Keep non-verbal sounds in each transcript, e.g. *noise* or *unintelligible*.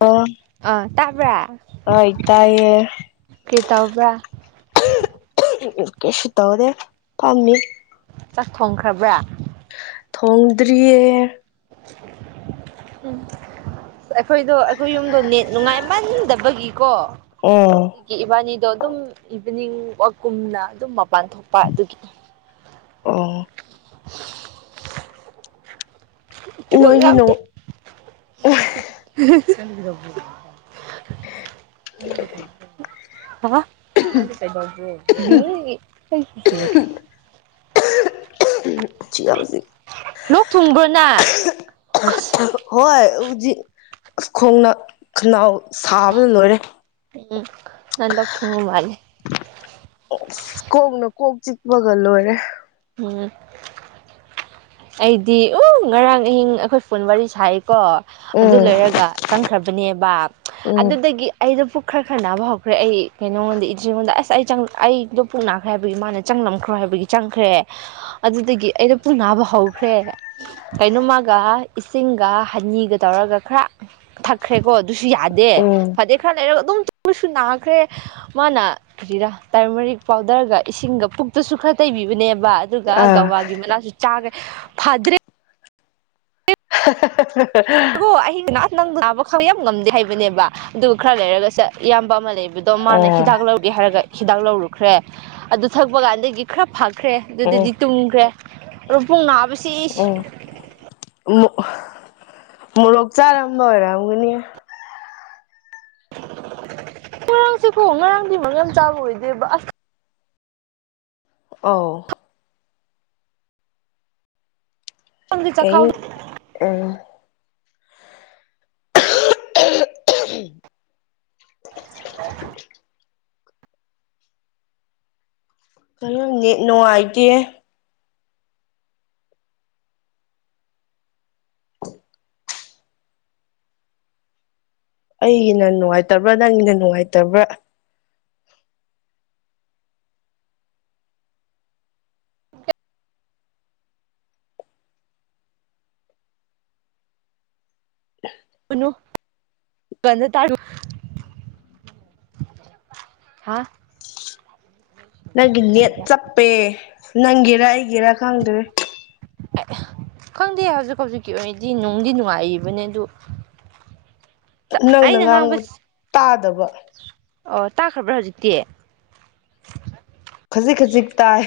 ꯑꯣ ꯑꯥ ꯇꯥꯕ꯭ꯔꯥ ꯍꯣꯏ ꯇꯥꯏꯌꯦ ꯀꯩ ꯇꯧꯕ꯭ꯔꯥ ꯀꯩꯁꯨ ꯇꯧꯗꯦ ꯐꯥꯝꯃꯤ ꯆꯥꯛ ꯊꯣꯡꯈ꯭ꯔꯕ꯭ꯔꯥ ꯊꯣꯡꯗ꯭ꯔꯤꯌꯦ ꯎꯝ ꯑꯩꯈꯣꯏꯗꯣ ꯑꯩꯈꯣꯏ ꯌꯨꯝꯗꯣ ꯅꯦꯠ ꯅꯨꯡꯉꯥꯏꯃꯟꯗꯕꯒꯤꯀꯣ ꯎꯝ ꯒꯤ ꯏꯕꯥꯅꯤꯗꯣ ꯑꯗꯨꯝ ꯏꯚꯤꯅꯤꯡ ꯋꯥꯛꯀꯨꯝꯅ ꯑꯗꯨꯝ ꯃꯄꯥꯟ ꯊꯣꯛꯄ ꯑꯗꯨꯒꯤ ꯑꯝ ꯇꯤꯀꯣꯛ ꯅꯣꯏꯒꯤ ꯌꯥꯎꯗꯦ ꯅꯣꯡ *unintelligible* *unintelligible* ꯍꯥ ꯅꯪꯗꯤ ꯀꯩꯗꯧꯕ꯭ꯔꯣ *unintelligible* ꯆꯤꯍꯥꯎꯖꯤꯛ ꯂꯣꯛ ꯊꯨꯡꯕ꯭ꯔꯣ ꯅꯪ ꯑꯁ *unintelligible* ꯍꯣꯏ ꯍꯧꯖꯤꯛ ꯑꯁ ꯈꯣꯡꯅ ꯈꯅꯥꯎ ꯁꯥꯕꯅ ꯂꯣꯏꯔꯦ ꯎꯝ ꯅꯪ ꯂꯣꯛ ꯊꯨꯡꯕ ꯃꯥꯜꯂꯤ ꯀꯣꯛꯅ ꯀꯣꯛ ꯆꯤꯛꯄꯒ ꯂꯣꯏꯔꯦ ꯎꯝ ꯑꯩꯗꯤ ꯎꯝ ꯉꯔꯥꯡ ꯑꯍꯤꯡ ꯑꯩꯈꯣꯏ ꯐꯣꯟ ꯋꯥꯔꯤ ꯁꯥꯏ ꯀꯣ ꯑꯗꯨ ꯎꯝ ꯂꯣꯏꯔꯒ ꯆꯪꯈ꯭ꯔꯕꯅꯦꯕ ꯎꯝ ꯑꯗꯨꯗꯒꯤ ꯑꯩꯗꯨ ꯄꯨꯛ ꯈꯔ ꯈꯔ ꯅꯥꯕ ꯍꯧꯈ꯭ꯔꯦ ꯑꯩ ꯀꯩꯅꯉꯣꯟꯗ ꯏꯆ‌ꯦꯉꯣꯟꯗ ꯑꯁ ꯑꯩ ꯑꯩꯗꯣ ꯄꯨꯛ ꯅꯥꯈ꯭ꯔꯦ ꯍꯥꯏꯕꯒꯤ ꯃꯥꯅ ꯆꯪꯂꯝꯈ꯭ꯔꯣ ꯍꯥꯏꯕꯒꯤ ꯆꯪꯈ꯭ꯔꯦ ꯑꯗꯨꯗꯒꯤ ꯑꯩꯅ ꯄꯨꯛ ꯅꯥꯕ ꯍꯧꯈ꯭ꯔꯦ ꯀꯩꯅꯣꯝꯃꯒ ꯏꯁꯤꯡꯒ ꯍꯅꯤꯒ ꯇꯧꯔꯒ ꯈꯔꯥ ꯊꯛꯈ꯭ꯔꯦꯀꯣ ꯑꯗꯨꯁꯨ ꯌꯥꯗꯦ ꯎꯝ ꯐꯗ‌ꯦ ꯈꯔ ꯂꯩꯔꯒ ꯑꯗꯨꯝ ꯇꯨꯝꯃꯁꯨ ꯅꯥꯈ꯭ꯔꯦ ꯃꯥꯅ ꯀꯔꯤꯔꯥ ꯇꯔꯃꯔꯤꯛ ꯄꯥꯎꯗꯔꯒ ꯏꯁꯤꯡꯒ ꯄꯨꯛꯇꯁꯨ ꯈꯔ ꯇꯩꯕꯤꯕꯅꯦꯕ ꯑꯗꯨꯒ ꯑꯥ ꯒꯧꯋꯥꯒꯤ ꯃꯅꯥꯁꯨ ꯆꯥꯒꯦ ꯐꯗ꯭ꯔꯦ *unintelligible* ꯑꯗꯨ ꯑꯩ ꯅꯪ ꯅꯥꯕ ꯈꯥꯡꯕ ꯌꯥꯝ ꯉꯝꯗꯦ ꯍꯥꯏꯕꯅꯦꯕ ꯑꯗꯨꯒ ꯈꯔ ꯂꯩꯔꯒ ꯆꯠ ꯏꯌꯥꯝꯕ ꯑꯃꯥ ꯂꯩꯕꯗꯨ ꯑꯗꯨ ꯃꯥꯅ ꯑꯣ ꯍꯤꯗꯥꯛ ꯂꯧꯒ‌ꯦ ꯍꯥꯏꯔꯒ ꯍꯤꯗꯥꯛ ꯂꯧꯔꯨꯈ꯭ꯔꯦ ꯑꯗꯨ ꯊꯛꯄ ꯀꯥꯟꯗꯒꯤ ꯈꯔ ꯐꯈ꯭ꯔꯦ ꯎꯝ ꯑꯗꯨꯗꯗꯤ ꯇꯨꯝꯈ꯭ꯔꯦ ꯑꯗꯣ ꯄꯨꯛ ꯅꯥꯕꯁꯤ ꯎꯝ ꯃꯣꯔꯣꯛ ꯆꯥꯔꯝꯕ ꯑꯣꯏꯔꯝꯒꯅꯤꯌ‌ꯦ ꯉꯔꯥꯡꯁꯤꯀꯣ ꯉꯔꯥꯡꯗꯤ ꯃꯝ *unintelligible* ꯆꯥꯕ ꯑꯣꯏꯗꯦꯕ ꯑꯁ ꯑꯣ ꯈꯪꯗꯦ ꯀꯩ ꯆꯈꯥꯎ ꯑꯝ *inaudible* *inaudible* *inaudible* *inaudible* ꯅꯨꯡꯉꯥꯏꯇꯦꯌꯦ ꯑꯩꯅ ꯅꯨꯡꯉꯥꯏꯇꯕ꯭ꯔꯥ ꯅꯪꯅ ꯅꯨꯡꯉꯥꯏꯇꯕ꯭ꯔꯥ *inaudible* *unintelligible* ꯍꯥꯥ ꯅꯪꯒꯤ ꯅꯦꯠ ꯌꯥꯕ꯭ꯔꯥ ꯆꯞꯄꯦ ꯅꯪꯒꯤꯔ ꯑꯩꯒꯤꯔ ꯈꯪꯗꯔꯦ ꯑꯦ ꯈꯪꯗꯦ ꯍꯧꯖꯤꯛ ꯍꯧꯖꯤꯛꯀꯤ ꯑꯣꯏꯅꯗꯤ ꯅꯨꯡꯗꯤ ꯅꯨꯡꯉꯥꯏꯔꯤꯕꯅꯦ ꯑꯗꯨ ꯅꯪꯅ ꯉꯥꯡꯕ ꯇꯥꯗꯕ ꯑꯣ ꯇꯥꯈ꯭ꯔꯕ꯭ꯔꯥ ꯍꯧꯖꯤꯛꯇꯤ ꯈꯖꯤꯛ ꯈꯖꯤꯛ ꯇꯥꯏ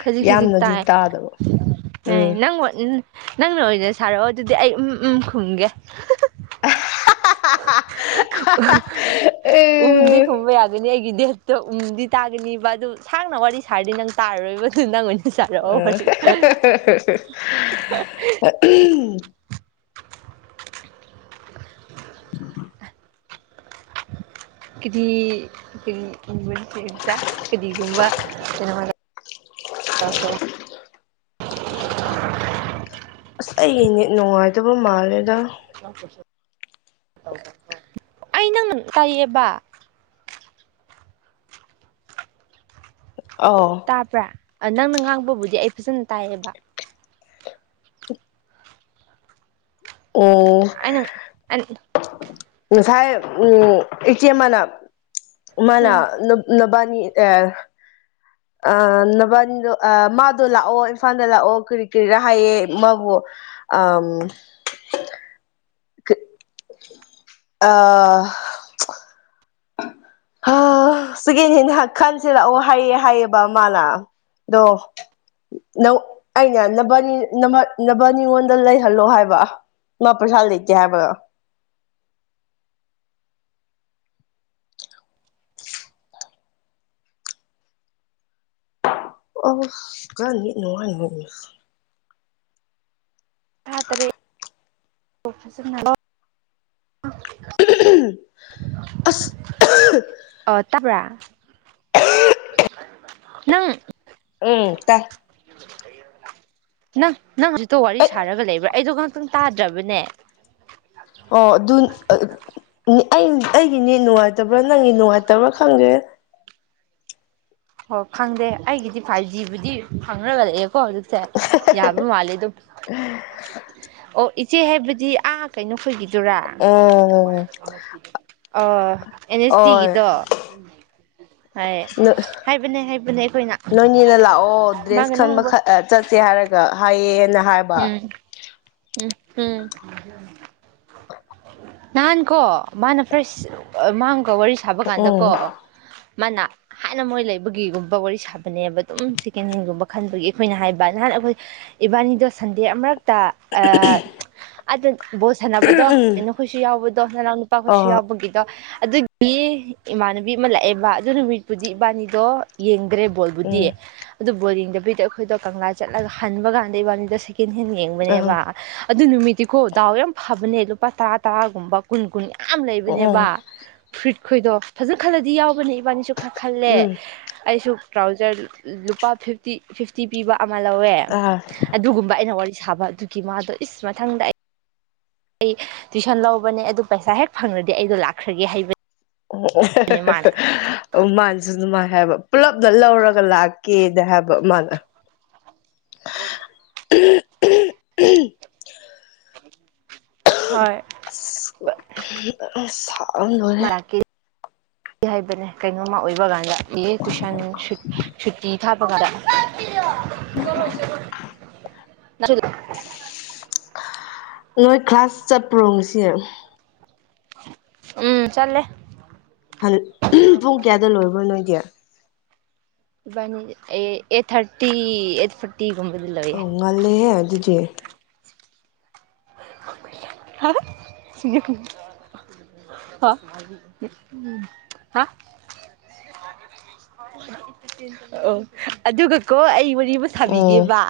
ꯈꯖꯤꯛ ꯈꯖꯤꯛ ꯌꯥꯝꯅꯗꯤ ꯇꯥꯏ ꯇꯥꯗꯕ ꯑꯦ ꯎꯝ ꯅꯪ ꯅꯪꯅ ꯑꯣꯏꯅ ꯁꯥꯔꯛꯑꯣ ꯑꯗꯨꯗꯤ ꯑꯩ ꯎꯝ ꯎꯝ ꯈꯨꯝꯒꯦ ꯎꯝꯗꯤ ꯈꯨꯝꯕ ꯌꯥꯒꯅꯤ ꯑꯩꯒꯤ ꯗꯦꯠ ꯑꯣ ꯎꯝꯗꯤ ꯇꯥꯒꯅꯤꯕ ꯑꯗꯨ ꯁꯥꯡꯅ ꯋꯥꯔꯤ ꯁꯥꯔꯗꯤ ꯅꯪ ꯇꯥꯔꯔꯣꯏꯕꯗꯨ ꯅꯪ ꯆꯥꯔꯛꯑꯣ ꯍꯧꯖꯤꯛ ꯀꯦꯗꯤ *inaudible* ꯀꯦꯗꯤꯒꯨꯝꯕ ꯀꯩꯅꯣ *inaudible* ꯑꯁ ꯑꯩ ꯅꯦꯠ ꯅꯨꯡꯉꯥꯏꯇꯕ ꯃꯥꯜꯂꯦꯗ ꯑꯩ ꯅꯪꯅ ꯇꯥꯏꯌꯦꯕ ꯑꯣ ꯇꯥꯕ꯭ꯔꯥ ꯑ ꯅꯪꯅ ꯉꯥꯡꯕꯕꯨꯗꯤ ꯑꯩ ꯐꯖꯅ ꯇꯥꯏꯌꯦꯕ ꯎꯝ ꯑꯩꯅ ꯑꯩ ꯉꯁꯥꯏ ꯎꯝ ꯏꯆꯦꯃꯅ ꯃꯥꯅ ꯅꯨ ꯅꯕꯥꯅꯤ ꯑ ꯑ ꯅꯕꯥꯅꯤꯗꯣ ꯑ ꯃꯥꯗꯣ ꯂꯥꯛꯑꯣ ꯏꯝꯐꯥꯜꯗ ꯂꯥꯛꯑꯣ ꯀ꯭ꯔꯤ ꯀ꯭ꯔꯤꯔꯥ ꯍꯥꯏꯌꯦ ꯃꯥꯕꯨ ꯑꯝ ꯑ ꯁꯦꯀꯦꯟ ꯍꯦꯟ ꯈꯟꯁꯤꯂꯥꯛꯑꯣ ꯍꯥꯏꯌꯦ ꯍꯥꯏꯌꯦꯕ ꯃꯥꯅ ꯑꯗꯣ ꯅꯪ ꯑꯩꯅ ꯅꯕꯥꯅꯤ ꯅꯕꯥ ꯅꯕꯅꯤꯉꯣꯟꯗ ꯂꯩꯍꯜꯂꯣ ꯍꯥꯏꯕ ꯃꯥ ꯄꯩꯁꯥ ꯂꯩꯇꯦ ꯍꯥꯏꯕ *unintelligible* ꯇꯥꯇꯔꯦ ꯐꯖꯅ ꯑꯁ *unintelligible* ꯑꯥ ꯇꯥꯕ꯭ꯔꯥ ꯅꯪ ꯎꯝ ꯇꯥꯏ ꯅꯪ ꯅꯪ ꯍꯧꯖꯤꯛꯇꯣ ꯋꯥꯔꯤ ꯑꯩ ꯁꯥꯔꯒ ꯂꯩꯕ꯭ꯔꯥ ꯑꯩꯗꯣ ꯉꯍꯥꯛꯇꯪ ꯇꯥꯗ꯭ꯔꯕꯅꯦ ꯑꯣ ꯑꯗꯨ ꯑ ꯑꯩ ꯑꯩꯒꯤ ꯅꯦꯠ ꯅꯨꯡꯉꯥꯏꯇꯕ꯭ꯔꯥ ꯅꯪꯒꯤ ꯅꯨꯡꯉꯥꯏꯇꯕ꯭ꯔꯥ ꯈꯪꯗꯦ ꯑꯣ ꯈꯪꯗꯦ ꯑꯩꯒꯤꯗꯤ ꯐꯥꯏꯚ ꯖꯤꯕꯨꯗꯤ ꯐꯪꯔꯒ ꯂꯩꯌꯦꯀꯣ ꯗꯨ ꯁꯦ ꯌꯥꯕ ꯃꯥꯜꯂꯦ ꯗꯨ ꯑꯣ ꯏꯆꯦ ꯍꯥꯏꯕꯗꯤ ꯑꯥ ꯀꯩꯅꯣ ꯈꯣꯏꯒꯤꯗꯨꯔꯥ ꯎꯝ ꯑꯣ ꯑꯦꯟ ꯑꯦꯁ ꯑꯣꯏ ꯇꯤꯒꯤꯗꯣ ꯍꯥꯏ ꯍꯥꯏꯕꯅꯦ ꯍꯥꯏꯕꯅꯦ ꯑꯩꯈꯣꯏꯅ ꯅꯣꯏꯅꯤꯅꯥ ꯂꯥꯛꯑꯣ ꯗ꯭ꯔꯦꯁ ꯃꯥꯒ ꯈꯟꯕꯥ ꯅꯍꯥꯟꯋꯥꯏ ꯈꯥ ꯆꯠꯁꯦ ꯍꯥꯏꯔꯛ ꯒꯥ ꯍꯥꯏꯌꯦꯅ ꯍꯥꯏꯞ *unintelligible* ꯅꯍꯥꯟ ꯀꯣ ꯃꯥꯅ ꯐ꯭ꯔꯦꯁ ꯃꯥꯡꯒꯥ ꯋꯥꯔꯤ ꯁꯥꯕ ꯎꯝ ꯀꯥꯟꯗꯀꯣ ꯃꯥꯅꯥ ꯍꯥꯟꯅꯥ ꯃꯣꯏ ꯂꯩꯕꯒꯤꯒꯨꯝꯕ ꯋꯥꯔꯤ ꯁꯥꯕꯅꯦꯕ ꯑꯗꯨꯝ ꯁꯦꯀꯦꯟ ꯍꯦꯟꯒꯨꯝꯕ ꯈꯟꯕꯒꯤ ꯑꯩꯈꯣꯏꯅ ꯍꯥꯏꯕ ꯅꯍꯥꯟꯅ ꯑꯩꯈꯣꯏ ꯏꯕꯥꯅꯤꯗꯣ ꯁꯟꯗꯦ ꯑꯃꯥꯔꯛꯇꯥ ꯑꯥ ꯑꯥꯗꯥ ꯕꯣꯁ ꯁꯥꯟꯅꯥꯕꯗꯣ ꯀꯩꯅꯣ ꯈꯣꯏꯁꯨ ꯌꯥꯎꯕꯗꯣ ꯅꯥꯅꯥꯎ ꯅꯨꯄꯥꯈꯣꯏꯁꯨ ꯎꯝ ꯌꯥꯎꯕꯒꯤꯗꯣ ꯑꯗꯨꯛ ꯒꯤ ꯏꯃꯥꯟꯅꯕꯤ ꯑꯃꯥ ꯂꯥꯛꯑꯦꯕ ꯑꯗꯨ ꯅꯨꯃꯤꯠꯄꯨꯗꯤ ꯏꯕꯥꯅꯤꯗꯣ ꯌꯦꯡꯗ꯭ꯔꯦ ꯕꯣꯜ ꯑ ꯕꯨꯗꯤ ꯎꯝ ꯑꯗꯨ ꯕꯣꯜ ꯌꯦꯡꯗꯥꯕꯤꯗ ꯑꯩꯈꯣꯏꯗꯣ ꯀꯪꯂꯥ ꯆꯠꯂꯥꯒ ꯍꯟꯕꯥ ꯀꯥꯟꯗ ꯏꯕꯥꯅꯤꯗꯣ ꯁꯦꯛ ꯀꯦꯟꯍꯦꯟ ꯌꯦꯡꯕꯥꯅꯦꯕꯥ ꯑꯗꯨ ꯅꯨꯃꯤꯠꯇꯤꯀꯣ ꯗꯥꯎ ꯌꯥꯝ ꯐꯕꯅꯦ ꯂꯨꯄꯥ ꯇꯔꯥ ꯇꯔꯥꯒꯨꯝꯕ ꯀꯨꯟ ꯀꯨꯟ ꯌꯥꯝ ꯑ ꯎꯝ ꯂꯩꯕꯥꯅꯦꯕ ꯐꯨꯔꯤꯠꯈꯣꯏꯗꯣ ꯐꯖꯥꯅ ꯈꯜꯂꯥꯗꯤ ꯌꯥꯎꯕꯅꯦ ꯏꯕꯥꯅꯤꯁꯨ ꯈꯔꯥ ꯈꯜꯂꯦ ꯑꯩꯁꯨ ꯇ꯭ꯔꯥꯎꯖꯥꯔ ꯂꯨꯄꯥ ꯐꯤꯐꯇꯤ ꯐꯤꯐꯇꯤ ꯄꯤꯕ ꯑꯃꯥ ꯂꯧꯋꯦ ꯎꯝ ꯑꯗꯨꯒꯨꯝꯕ ꯑꯩꯅ ꯋꯥꯔꯤ ꯁꯥꯕ ꯑꯗꯨꯒꯤ ꯃꯥꯗꯣ ꯏꯁ ꯃꯊꯪꯗ ꯑꯩ ꯑꯩ ꯇꯨꯏꯁꯟ ꯂꯧꯕꯅꯦ ꯑꯗꯨ ꯄꯩꯁꯥ ꯍꯦꯛ ꯐꯪꯔꯥꯗꯤ ꯑꯩꯗꯣ ꯂꯥꯛꯈ꯭ꯔꯥꯒꯦ ꯍꯥꯏꯕ ꯎꯝ ꯑꯣ ꯃꯥꯅꯥꯁꯨ ꯑꯗꯨꯃꯥꯏ ꯍꯥꯏꯕ ꯄꯨꯜꯂꯞꯗ ꯂꯧꯔꯥꯒ ꯂꯥꯛꯀꯦ ꯗꯥ ꯍꯥꯏꯕ ꯃꯥꯅ *unintelligible* *unintelligible* ꯍꯣꯏ ꯑꯁ ꯁꯥꯕꯅꯥ ꯂꯣꯏꯔꯦ ꯂꯥꯛꯀꯦ ꯍꯥꯏꯕꯅꯦ ꯀꯩꯅꯣꯝꯃꯥ ꯑꯣꯏꯕ ꯀꯥꯟꯗ ꯑꯦ ꯇꯨꯏꯁꯟ ꯁꯨꯠ ꯁꯨꯇꯤ ꯊꯥꯕ ꯀꯥꯟꯗꯥ *unintelligible* ꯅꯣꯏ ꯈ꯭ꯂꯥꯁ ꯆꯠꯄ꯭ꯔꯣ ꯉꯁꯤ ꯎꯝ ꯆꯠꯂꯦ *unintelligible* ꯄꯨꯡ ꯀꯌꯥꯗ ꯂꯣꯏꯕ꯭ꯔꯣ ꯅꯣꯏꯗꯤ ꯏꯕꯥꯅꯤ ꯑꯦ ꯑꯩꯠ ꯊꯥꯔꯇꯤ ꯑꯩꯠ ꯐꯣꯔꯇꯤꯒꯨꯝꯕꯗꯥ ꯂꯣꯏꯌꯦ ꯉꯟꯂꯤꯍꯦ ꯑꯗꯨꯗꯤ *unintelligible* *unintelligible* ꯍꯥ *inaudible* ꯑꯣ ꯑꯗꯨꯒꯥꯀꯣ ꯑꯩ ꯋꯥꯔꯤ ꯑꯃꯥ ꯎꯝ ꯁꯥꯕꯤꯒꯦꯕꯥ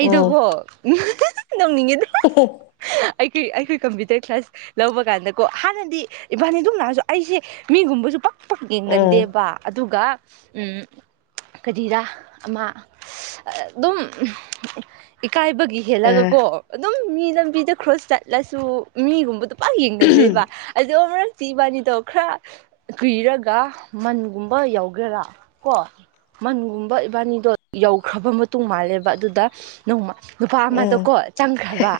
ꯎꯝ ꯅꯣꯛꯅꯤꯡꯉꯦꯗ *unintelligible* ꯑꯩꯈꯣꯏ ꯑꯩꯈꯣꯏ ꯀꯝꯄ꯭ꯌꯨꯇꯔ ꯀ꯭ꯂꯥꯁ ꯂꯧꯕ ꯀꯥꯟꯗꯥꯀꯣ ꯍꯥꯟꯅꯗꯤ ꯏꯕꯥꯅꯤꯗꯨꯝ ꯂꯥꯛꯑꯥꯁꯨ ꯑꯩꯁꯦ ꯃꯤꯒꯨꯝꯕꯁꯨ ꯄꯥꯛ ꯄꯥꯛ ꯎꯝ ꯌꯦꯡꯒꯟꯗꯦꯕ ꯑꯗꯨꯒꯥ ꯎꯝ ꯀꯔꯤꯔꯥ ꯑꯃꯥ ꯗꯨꯝ ꯏꯀꯥꯏꯕꯒꯤ ꯍꯦꯜꯂꯒꯥꯀꯣ ꯑꯗꯨꯝ ꯃꯤ ꯂꯝꯕꯤꯗ ꯈ꯭ꯔꯣꯁ ꯆꯠꯂꯁꯨ ꯃꯤꯒꯨꯝꯕꯗꯣ ꯄꯥꯛ ꯌꯦꯡꯒꯟꯗꯦꯕ ꯑꯗꯣ ꯑꯃꯔꯛꯇꯤ ꯏꯕꯥꯅꯤꯗꯣ ꯈꯔ ꯀꯨꯏꯔꯒ ꯃꯟꯒꯨꯝ ꯃꯣꯏ ꯌꯥꯎꯒꯦꯔꯥ ꯀꯣ ꯃꯟꯒꯨꯝꯕ ꯏꯕꯥꯅꯤꯗꯣ ꯌꯧꯈ꯭ꯔꯥꯕ ꯃꯇꯨꯡ ꯃꯥꯜꯂꯦꯕ ꯑꯗꯨꯗꯥ ꯅꯣꯡꯃ ꯅꯨꯄꯥ ꯎꯝ ꯑꯃꯗꯣꯀꯣ ꯆꯪꯈ꯭ꯔꯥꯕ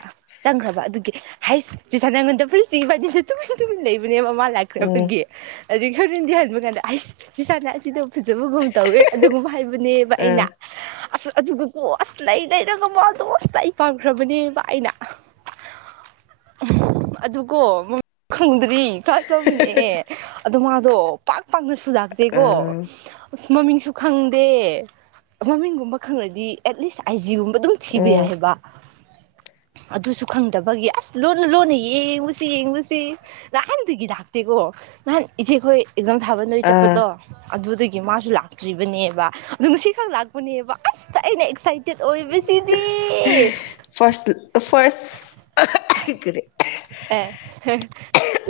ꯆꯪꯈ꯭ꯔꯥꯕ ꯑꯗꯨꯒꯤ ꯍꯥꯏꯁ *unintelligible* ꯅꯉꯣꯟꯗꯥ ꯐꯨꯔꯤꯠ ꯆꯤꯡ ꯏꯕꯥꯅꯤꯗꯣ ꯇꯨꯃꯤꯟ ꯇꯨꯃꯤꯟ ꯂꯩꯕꯅꯦꯕ ꯃꯥ ꯂꯥꯛ ꯎꯝ ꯈꯔꯄꯒꯤ ꯑꯗꯩ ꯈꯔꯅꯗꯤ ꯍꯥꯏꯕ ꯀꯥꯟꯗ ꯑꯩꯁ ꯁꯤ ꯆꯅ ꯑꯁꯤꯗꯣ ꯐꯖꯕꯒꯨꯝ ꯇꯧꯋꯦ ꯑꯗꯨꯒꯨꯝꯕ ꯍꯥꯏꯕꯅꯦꯕ ꯎꯝ ꯑꯩꯅ ꯑꯁ ꯑꯗꯨꯒꯀꯣ ꯑꯁ ꯂꯩ ꯂꯩꯔꯒ ꯃꯥꯗꯣ ꯑꯁ ꯑꯩ ꯄꯥꯝꯈ꯭ꯔꯕꯅꯦꯕ ꯑꯩꯅ *inaudible* *unintelligible* ꯑꯗꯨꯀꯣ ꯃꯝ ꯈꯪꯗ꯭ꯔꯤ ꯀꯥꯟ ꯇꫭꯃꯤꯟꯑꯦ ꯑꯗꯣ ꯃꯥꯗꯣ ꯄꯥꯛ ꯄꯥꯛꯅꯁꯨꯨ ꯑ ꯂꯥꯛꯇꯦꯀꯣ ꯎꯁ ꯃꯃꯤꯡꯁꯨ ꯈꯪꯗꯦ ꯃꯃꯤꯡꯒꯨꯝꯕ ꯈꯪꯪꯂꯗꯤ ꯑꯦꯠꯂꯤꯁ ꯑꯥꯏꯖꯤꯒꯨꯝꯕ ꯗꯨꯝ ꯊꯤꯕ ꯎꯝ ꯌꯥꯏꯕ ꯑꯗꯨꯁꯨ ꯈꯪꯗꯕꯒꯤ ꯑꯁ ꯂꯣꯟꯅ ꯂꯣꯟꯅ ꯌꯦꯡꯕꯁꯤ ꯌꯦꯡꯕꯁꯤ ꯅꯍꯥꯟꯗꯒꯤ ꯂꯥꯛꯇꯦꯒꫭ ꯅꯍꯥꯟ ꯏꯆꯦ ꯈꯣꯏ ꯑꯦꯛꯖꯥꯝ ꯊꯥꯕ ꯅꯣꯏ ꯆꯠꯄꯗꯣ ꯑ ꯑꯗꯨꯗꯒꯤ ꯃꯥꯁꯨ ꯂꯥꯛꯇ꯭ꯔꯤꯕꯅꯦꯕ ꯗꯨ ꯉꯁꯤꯈꯛ ꯂꯥꯛꯄꯅꯦꯕ ꯑꯁꯇ ꯑꯩꯅ ꯑꯦꯛꯁꯥꯏ *unintelligible* ꯐꯔꯁ ꯐꯔꯁ *unintelligible* ꯀꯔꯤ ꯑꯦ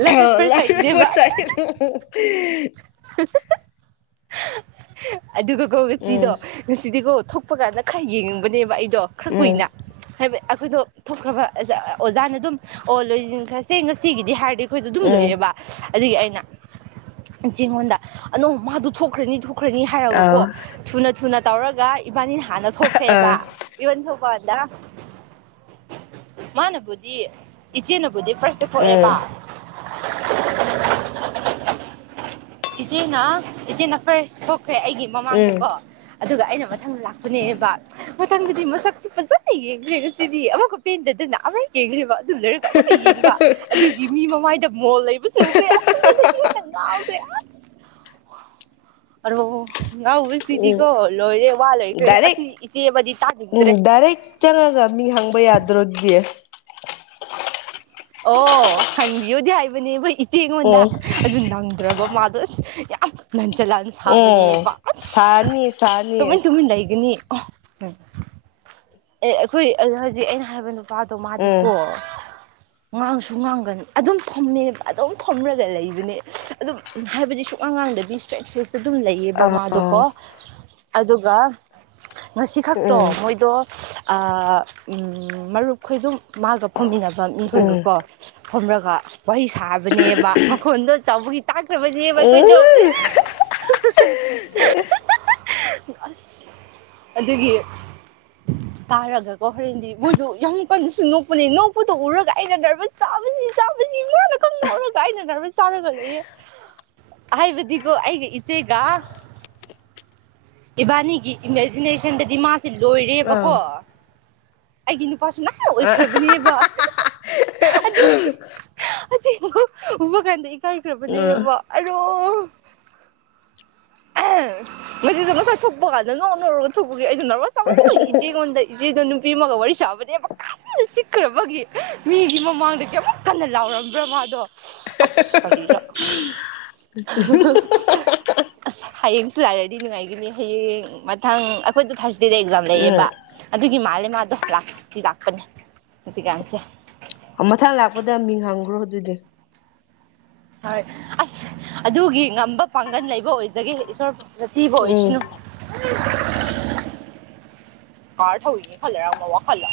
ꯂꯞ ꯑꯦꯠ ꯐꯥꯔꯁ *unintelligible* *unintelligible* ꯁꯥꯏꯠꯅꯦꯕ ꯐꯔꯁꯥꯏ *unintelligible* *unintelligible* ꯑꯗꯨꯒꯀꯣ ꯉꯆꯤꯗꯣ ꯎꯝ ꯉꯁꯤꯗꯤꯀꯣ ꯊꯣꯛꯄ ꯀꯥꯟꯗ ꯈꯔ ꯌꯦꯡꯕꯅꯦꯕ ꯑꯩꯗꯣ ꯈꯔ ꯀꯨꯏꯅ ꯎꯝ ꯍꯥꯏꯕ ꯑꯩꯈꯣꯏꯗꯣ ꯊꯣꯛꯈ꯭ꯔꯕ ꯑꯖ ꯑꯣꯖꯥꯅ ꯗꯨꯝ ꯑꯣ ꯂꯣꯏꯖꯤꯟꯈ꯭ꯔꯁꯦ ꯉꯁꯤꯒꯤꯗꯤ ꯍꯥꯏꯔꯗꯤ ꯑꯩꯈꯣꯏꯗꯣ ꯑꯗꯨꯝ ꯎꯝ ꯂꯣꯏꯌꯦꯕ ꯑꯗꯨꯒꯤ ꯑꯩꯅ ꯑꯆꯤꯉꯣꯟꯗ ꯑꯅꯣ ꯃꯥꯗꫭ ꯊꯣꯛꯈ꯭ꯔꯅꯤ ꯊꯣꯛꯈ꯭ꯔꯅꯤ ꯍꯥꯏꯔꯒꯀꯣ ꯑ ꯊꯨꯅ ꯊꯨꯅ ꯇꯧꯔꯒ ꯏꯕꯥꯅꯤꯅ ꯍꯥꯟꯅ ꯑ ꯊꯣꯛꯈ꯭ꯔꯦꯕ ꯏꯕꯟ ꯊꫭꯛꯄꯗ ꯃꯥꯅꯕꯨꯗꯤ ꯏꯆꯦꯅꯕꯨꯗꯤ ꯐꯔꯁ ꯊꫭꯛꯑꯦꯕ ꯎꯝ ꯏꯆꯦꯅ ꯏꯆꯦꯅ ꯐꯔꯁ ꯊꯣꯛꯈ꯭ꯔꯦ ꯑꯩꯒꯤ ꯎꯝ ꯃꯃꯥꯡꯗꯀꯣ ꯑꯗꯨꯒ ꯑꯩꯅ ꯃꯊꯪ ꯂꯥꯛꯄꯅꯦꯕ ꯃꯊꯪꯗꯗꯤ ꯃꯁꯛꯁꯦ ꯐꯖꯅ ꯌꯦꯡꯒ꯭ꯔꯦ ꯉꯁꯤꯗꯤ ꯑꯃꯨꯛꯀ ꯄꯦꯟꯗꯗꯅ ꯑꯃꯛ ꯌꯦꯡꯒ꯭ꯔꯦꯕ ꯑꯗꯨ ꯂꯔ ꯑꯃꯨꯛꯀ ꯌꯦꯡꯕ ꯑꯗꯨꯒꯤ ꯃꯤ ꯃꯃꯥꯏꯗ ꯃꯣꯜ ꯂꯩꯕꯁꯨ ꯎꯈ꯭ꯔꯦ ꯑꯁ ꯑꯗꯨꯗꯩꯒꯤ ꯍꯦꯟꯅ ꯉꯥꯎ ꯑꯁ *unintelligible* ꯑꯔꫭ ꯉꯥꯎꯕꯖꯤꯗꯤꯀꯣ ꯎꯝ ꯂꯣꯏꯔꯦ ꯋꯥ ꯂꯩꯇ꯭ꯔꯦ ꯑꯁꯤ ꯏꯆꯦ ꯃꯗꯤ ꯇꯥꯅꯤꯡꯗ꯭ꯔꯦ ꯀꯔꯤ ꯆꯪꯂꯣꯗ ꯃꯤ ꯍꯪꯕ ꯌꯥꯗ꯭ꯔꯣꯗꯤ ꯑꯣ ꯍꯪꯕꯤꯌꯣꯗꯤ ꯍꯥꯏꯕꯅꯦꯕ ꯏꯆꯦꯉꯣꯟꯗ ꯎꯝ ꯑꯗꯨ ꯅꯪꯗ꯭ꯔꯕ ꯃꯥ ꯑꯁ ꯌꯥꯝ ꯅꯟꯆꯜꯂꯥꯟꯅ ꯎꯝ ꯁꯥꯕꯅꯦꯕ ꯑꯁ ꯁꯥꯅꯤ ꯁꯥꯅꯤ ꯇꯨꯃꯤꯟ ꯇꯨꯃꯤꯟ ꯂꯩꯒꯅꯤ ꯑꯣꯍ *unintelligible* ꯑꯦ ꯑꯩꯈꯣꯏ ꯑꯅ ꯍꯧꯖꯤꯛ ꯑꯩꯅ ꯍꯥꯏꯕ ꯅꯨꯄꯥꯗꯣ ꯎꯝ ꯃꯥꯗꯤꯀꯣ ꯉꯥꯡꯁꯨ ꯉꯥꯡꯒꯟ ꯑꯗꯨꯝ ꯐꯝꯅꯦ ꯑꯗꯨꯝ ꯐꯝꯔꯒ ꯂꯩꯕꯅꯦ ꯑꯗꯨꯝ ꯍꯥꯏꯕꯗꯤ ꯁꯨꯛꯉꯥꯡ ꯉꯥꯡꯗ꯭ꯔꯗꯤ ꯁ꯭ꯇꯔꯦꯠ ꯐꯦꯁ ꯑꯗꯨꯝ ꯂꯩꯌꯦꯕ ꯑ ꯃꯥꯗꯣꯀꯣ ꯎꯝ ꯑꯗꯨꯒ ꯉꯁꯤ ꯈꯛꯇꯣ ꯎꯝ ꯃꯣꯏꯗꯣ ꯑ ꯃꯔꯨꯞꯈꯣꯏꯗꯨꯝ ꯃꯥꯒ ꯐꯝꯃꯤꯟꯅꯕ ꯎꯝ ꯃꯤꯈꯣꯏꯒꯀꯣ ꯐꯝꯔꯒ ꯋꯥꯔꯤ ꯁꯥꯕꯅꯦꯕ ꯃꯈꯣꯟꯗꯣ ꯆꯥꯎꯕꯒꯤ ꯇꯥꯈ꯭ꯔꯕꯅꯦꯕ ꯑꯩꯈꯣꯏꯗꯣ *unintelligible* *unintelligible* ꯑꯁ ꯑꯗꯨꯒꯤ ꯇꯥꯔꯒꯀꯣ ꯍꯣꯔꯦꯟꯗꯤ ꯃꯣꯏꯗꫭ ꯌꯥꯝ ꯀꯟꯅꯁꯨ ꯅꯣꯛꯄꯅꯦ ꯅꯣꯛꯄꯗꯣ ꯎꯔꯒ ꯑꯩꯅ ꯅꯔꯕꯁ *inaudible* ꯂꯀ ꯅꫭꯛꯔꯒ ꯑꯩꯅ ꯅꯔꯚꯁ ꯆꯥꯔꯒ ꯂꯩꯌꯦ ꯍꯥꯏꯕꯗꯤꯀꯣ ꯑꯩꯒ ꯏꯆꯦꯒꯥ ꯏꯕꯥꯅꯤꯒꯤ ꯏꯃꯦꯖꯤꯅꯦꯁꯟꯗꯗꯤ ꯃꯥꯁꯦ ꯂꯣꯏꯔꯦꯕꯀꯣ ꯑꯩꯒꯤ ꯅꯨꯄꯥꯁꯨ ꯅꯍꯥ ꯑ ꯑꯣꯏꯈ꯭ꯔꯕꯅꯦꯕ ꯑꯗꯨꯒꯤ ꯑꯆꯦꯡꯕ ꯎꯕ ꯀꯥꯟꯗ ꯎꯝ ꯏꯀꯥꯏꯈ꯭ꯔꯕꯅꯦꯕ ꯑꯔꯣ ꯑꯦ ꯉꯁꯤꯗ ꯃꯁꯥ ꯊꯣꯛꯄ ꯀꯥꯟꯗ ꯅꯣꯛ ꯅꯧꯔꯒ ꯊꯣꯛꯄꯒꯤ ꯑꯩꯖꯦ ꯅꯔꯕꯁ ꯆꯠꯃꯟꯕꯩ ꯏꯆꯦꯉꯣꯟꯗ ꯏꯆꯦꯗꯣ ꯅꯨꯄꯤ ꯑꯃꯒ ꯋꯥꯔꯤ ꯁꯥꯕꯅꯦ ꯀꯟꯅ ꯆꯤꯛꯈ꯭ꯔꯕꯒꯤ ꯃꯤꯒꯤ ꯃꯃꯥꯡꯗ ꯀꯩꯌꯥꯃꯨꯛ__ ꯀꯟꯅ ꯂꯥꯎꯔꯝꯕ꯭ꯔꯥ ꯃꯥꯗꯣ ꯑꯁ ꯀꯔꯤꯔꯥ ꯑꯁ ꯍꯌꯦꯡꯁꯨ ꯂꯥꯛꯔꯗꯤ ꯅꯨꯡꯉꯥꯏꯒꯅꯤ ꯍꯌꯦꯡ ꯃꯊꯪ ꯑꯩꯈꯣꯏꯗꯨ ꯊꯥꯔꯁꯗꯦꯗ ꯑꯦꯛꯖꯥꯝ ꯂꯩꯌꯦꯕ ꯎꯝ ꯑꯗꯨꯒꯤ ꯃꯥꯜꯂꯦ ꯃꯥꯗꯣ ꯂꯥꯛꯇꯤ ꯂꯥꯛꯀꯅꯤ ꯍꯨꯖꯤꯛꯀꯥꯟꯁꯦ ꯃꯊꯪ ꯂꯥꯛꯄꯗ ꯃꯤꯡ ꯍꯥꯡꯒ꯭ꯔꯣ ꯑꯗꯨꯗꯤ ꯍꯣꯏ ꯑꯁ ꯑꯗꯨꯒꯤ ꯉꯝꯕ ꯄꯥꯡꯒꯟ ꯂꯩꯕ ꯑꯣꯏꯖꯒꯦ ꯏꯁꯣꯔꯑ ꯄꯤꯕ ꯎꯝ ꯑꯣꯏꯁꯅꯨ *unintelligible* ꯀꯥꯔ ꯊꯧꯏꯌꯤ ꯈꯜꯂꯤꯔꯥ ꯃꯋꯥꯈꯜꯂ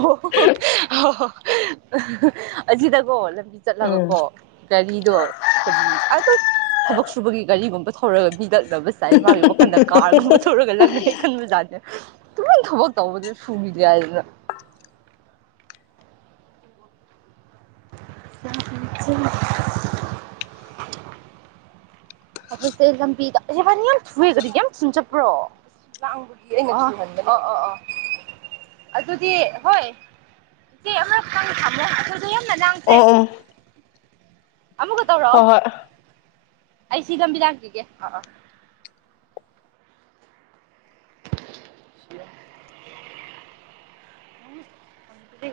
ꯑꯣ ꯑꯣ ꯑꯁꯤꯗꯀꯣ ꯂꯝꯕꯤ ꯎꯝ ꯆꯠꯂꯒꯀꯣ ꯒꯥꯔꯤꯗꯣ ꯀꯔꯤ ꯑꯗꯣ ꯊꯕꯛ ꯁꯨꯕꯒꯤ ꯒꯥꯔꯤꯒꯨꯝꯕ ꯊꯧꯔꯒ ꯃꯤꯂꯛꯅꯕꯁ__ ꯉꯁꯥꯏ ꯃꯥꯒꯤ ꯋꯥꯈꯟꯗ ꯀꯥꯔꯒꯨꯝꯕ ꯊꯧꯔꯒ ꯂꯛꯅꯩ ꯍꯦꯛ ꯈꯟꯕꯖꯥꯠꯅꯦ ꯇꯨꯃꯤꯟ ꯊꯕꯛ ꯇꯧꯕꯗꯨ ꯁꯨꯒꯦꯗꯤ ꯍꯥꯏꯗꯅ ꯇꯥꯝꯖꯒꯦ ꯑꯩꯈꯣꯏ ꯍꯣꯁꯇꯦꯜ ꯂꯝꯕꯤꯗ ꯖꯤꯍꯥꯅꯤ ꯌꯥꯝ ꯊꯨꯋꯦ ꯀꯔꯤꯒꯤ ꯌꯥꯝ ꯊꯨꯅ ꯆꯠꯄ꯭ꯔꯣ ꯂꯥꯡꯕꯒꯤ ꯑꯩꯅ ꯉꯥꯛ ꯀꯤꯍꯟꯕꯅꯦꯕ ꯑꯣ ꯑꯣ ꯑꯣ ꯑꯗꯨꯗꯤ ꯍꯣꯏ ꯆꯦ ꯑꯃꯛꯈꯪ ꯊꯝꯃꯣ ꯑꯗꯨꯗꯣ ꯌꯥꯝꯅ ꯂꯥꯡꯈ꯭ꯔꯦ ꯑꯣ ꯎꯝ ꯑꯃꯨꯛꯀ ꯇꯧꯔꯛꯑꯣ ꯍꯣꯏ ꯍꯣꯏ ꯑꯩ ꯁꯤ ꯂꯝꯕꯤ ꯂꯥꯛꯈꯤꯒꯦ ꯑꯣ ꯑꯣ *inaudible* ꯎꯝ ꯐꯪꯄꯗꯤ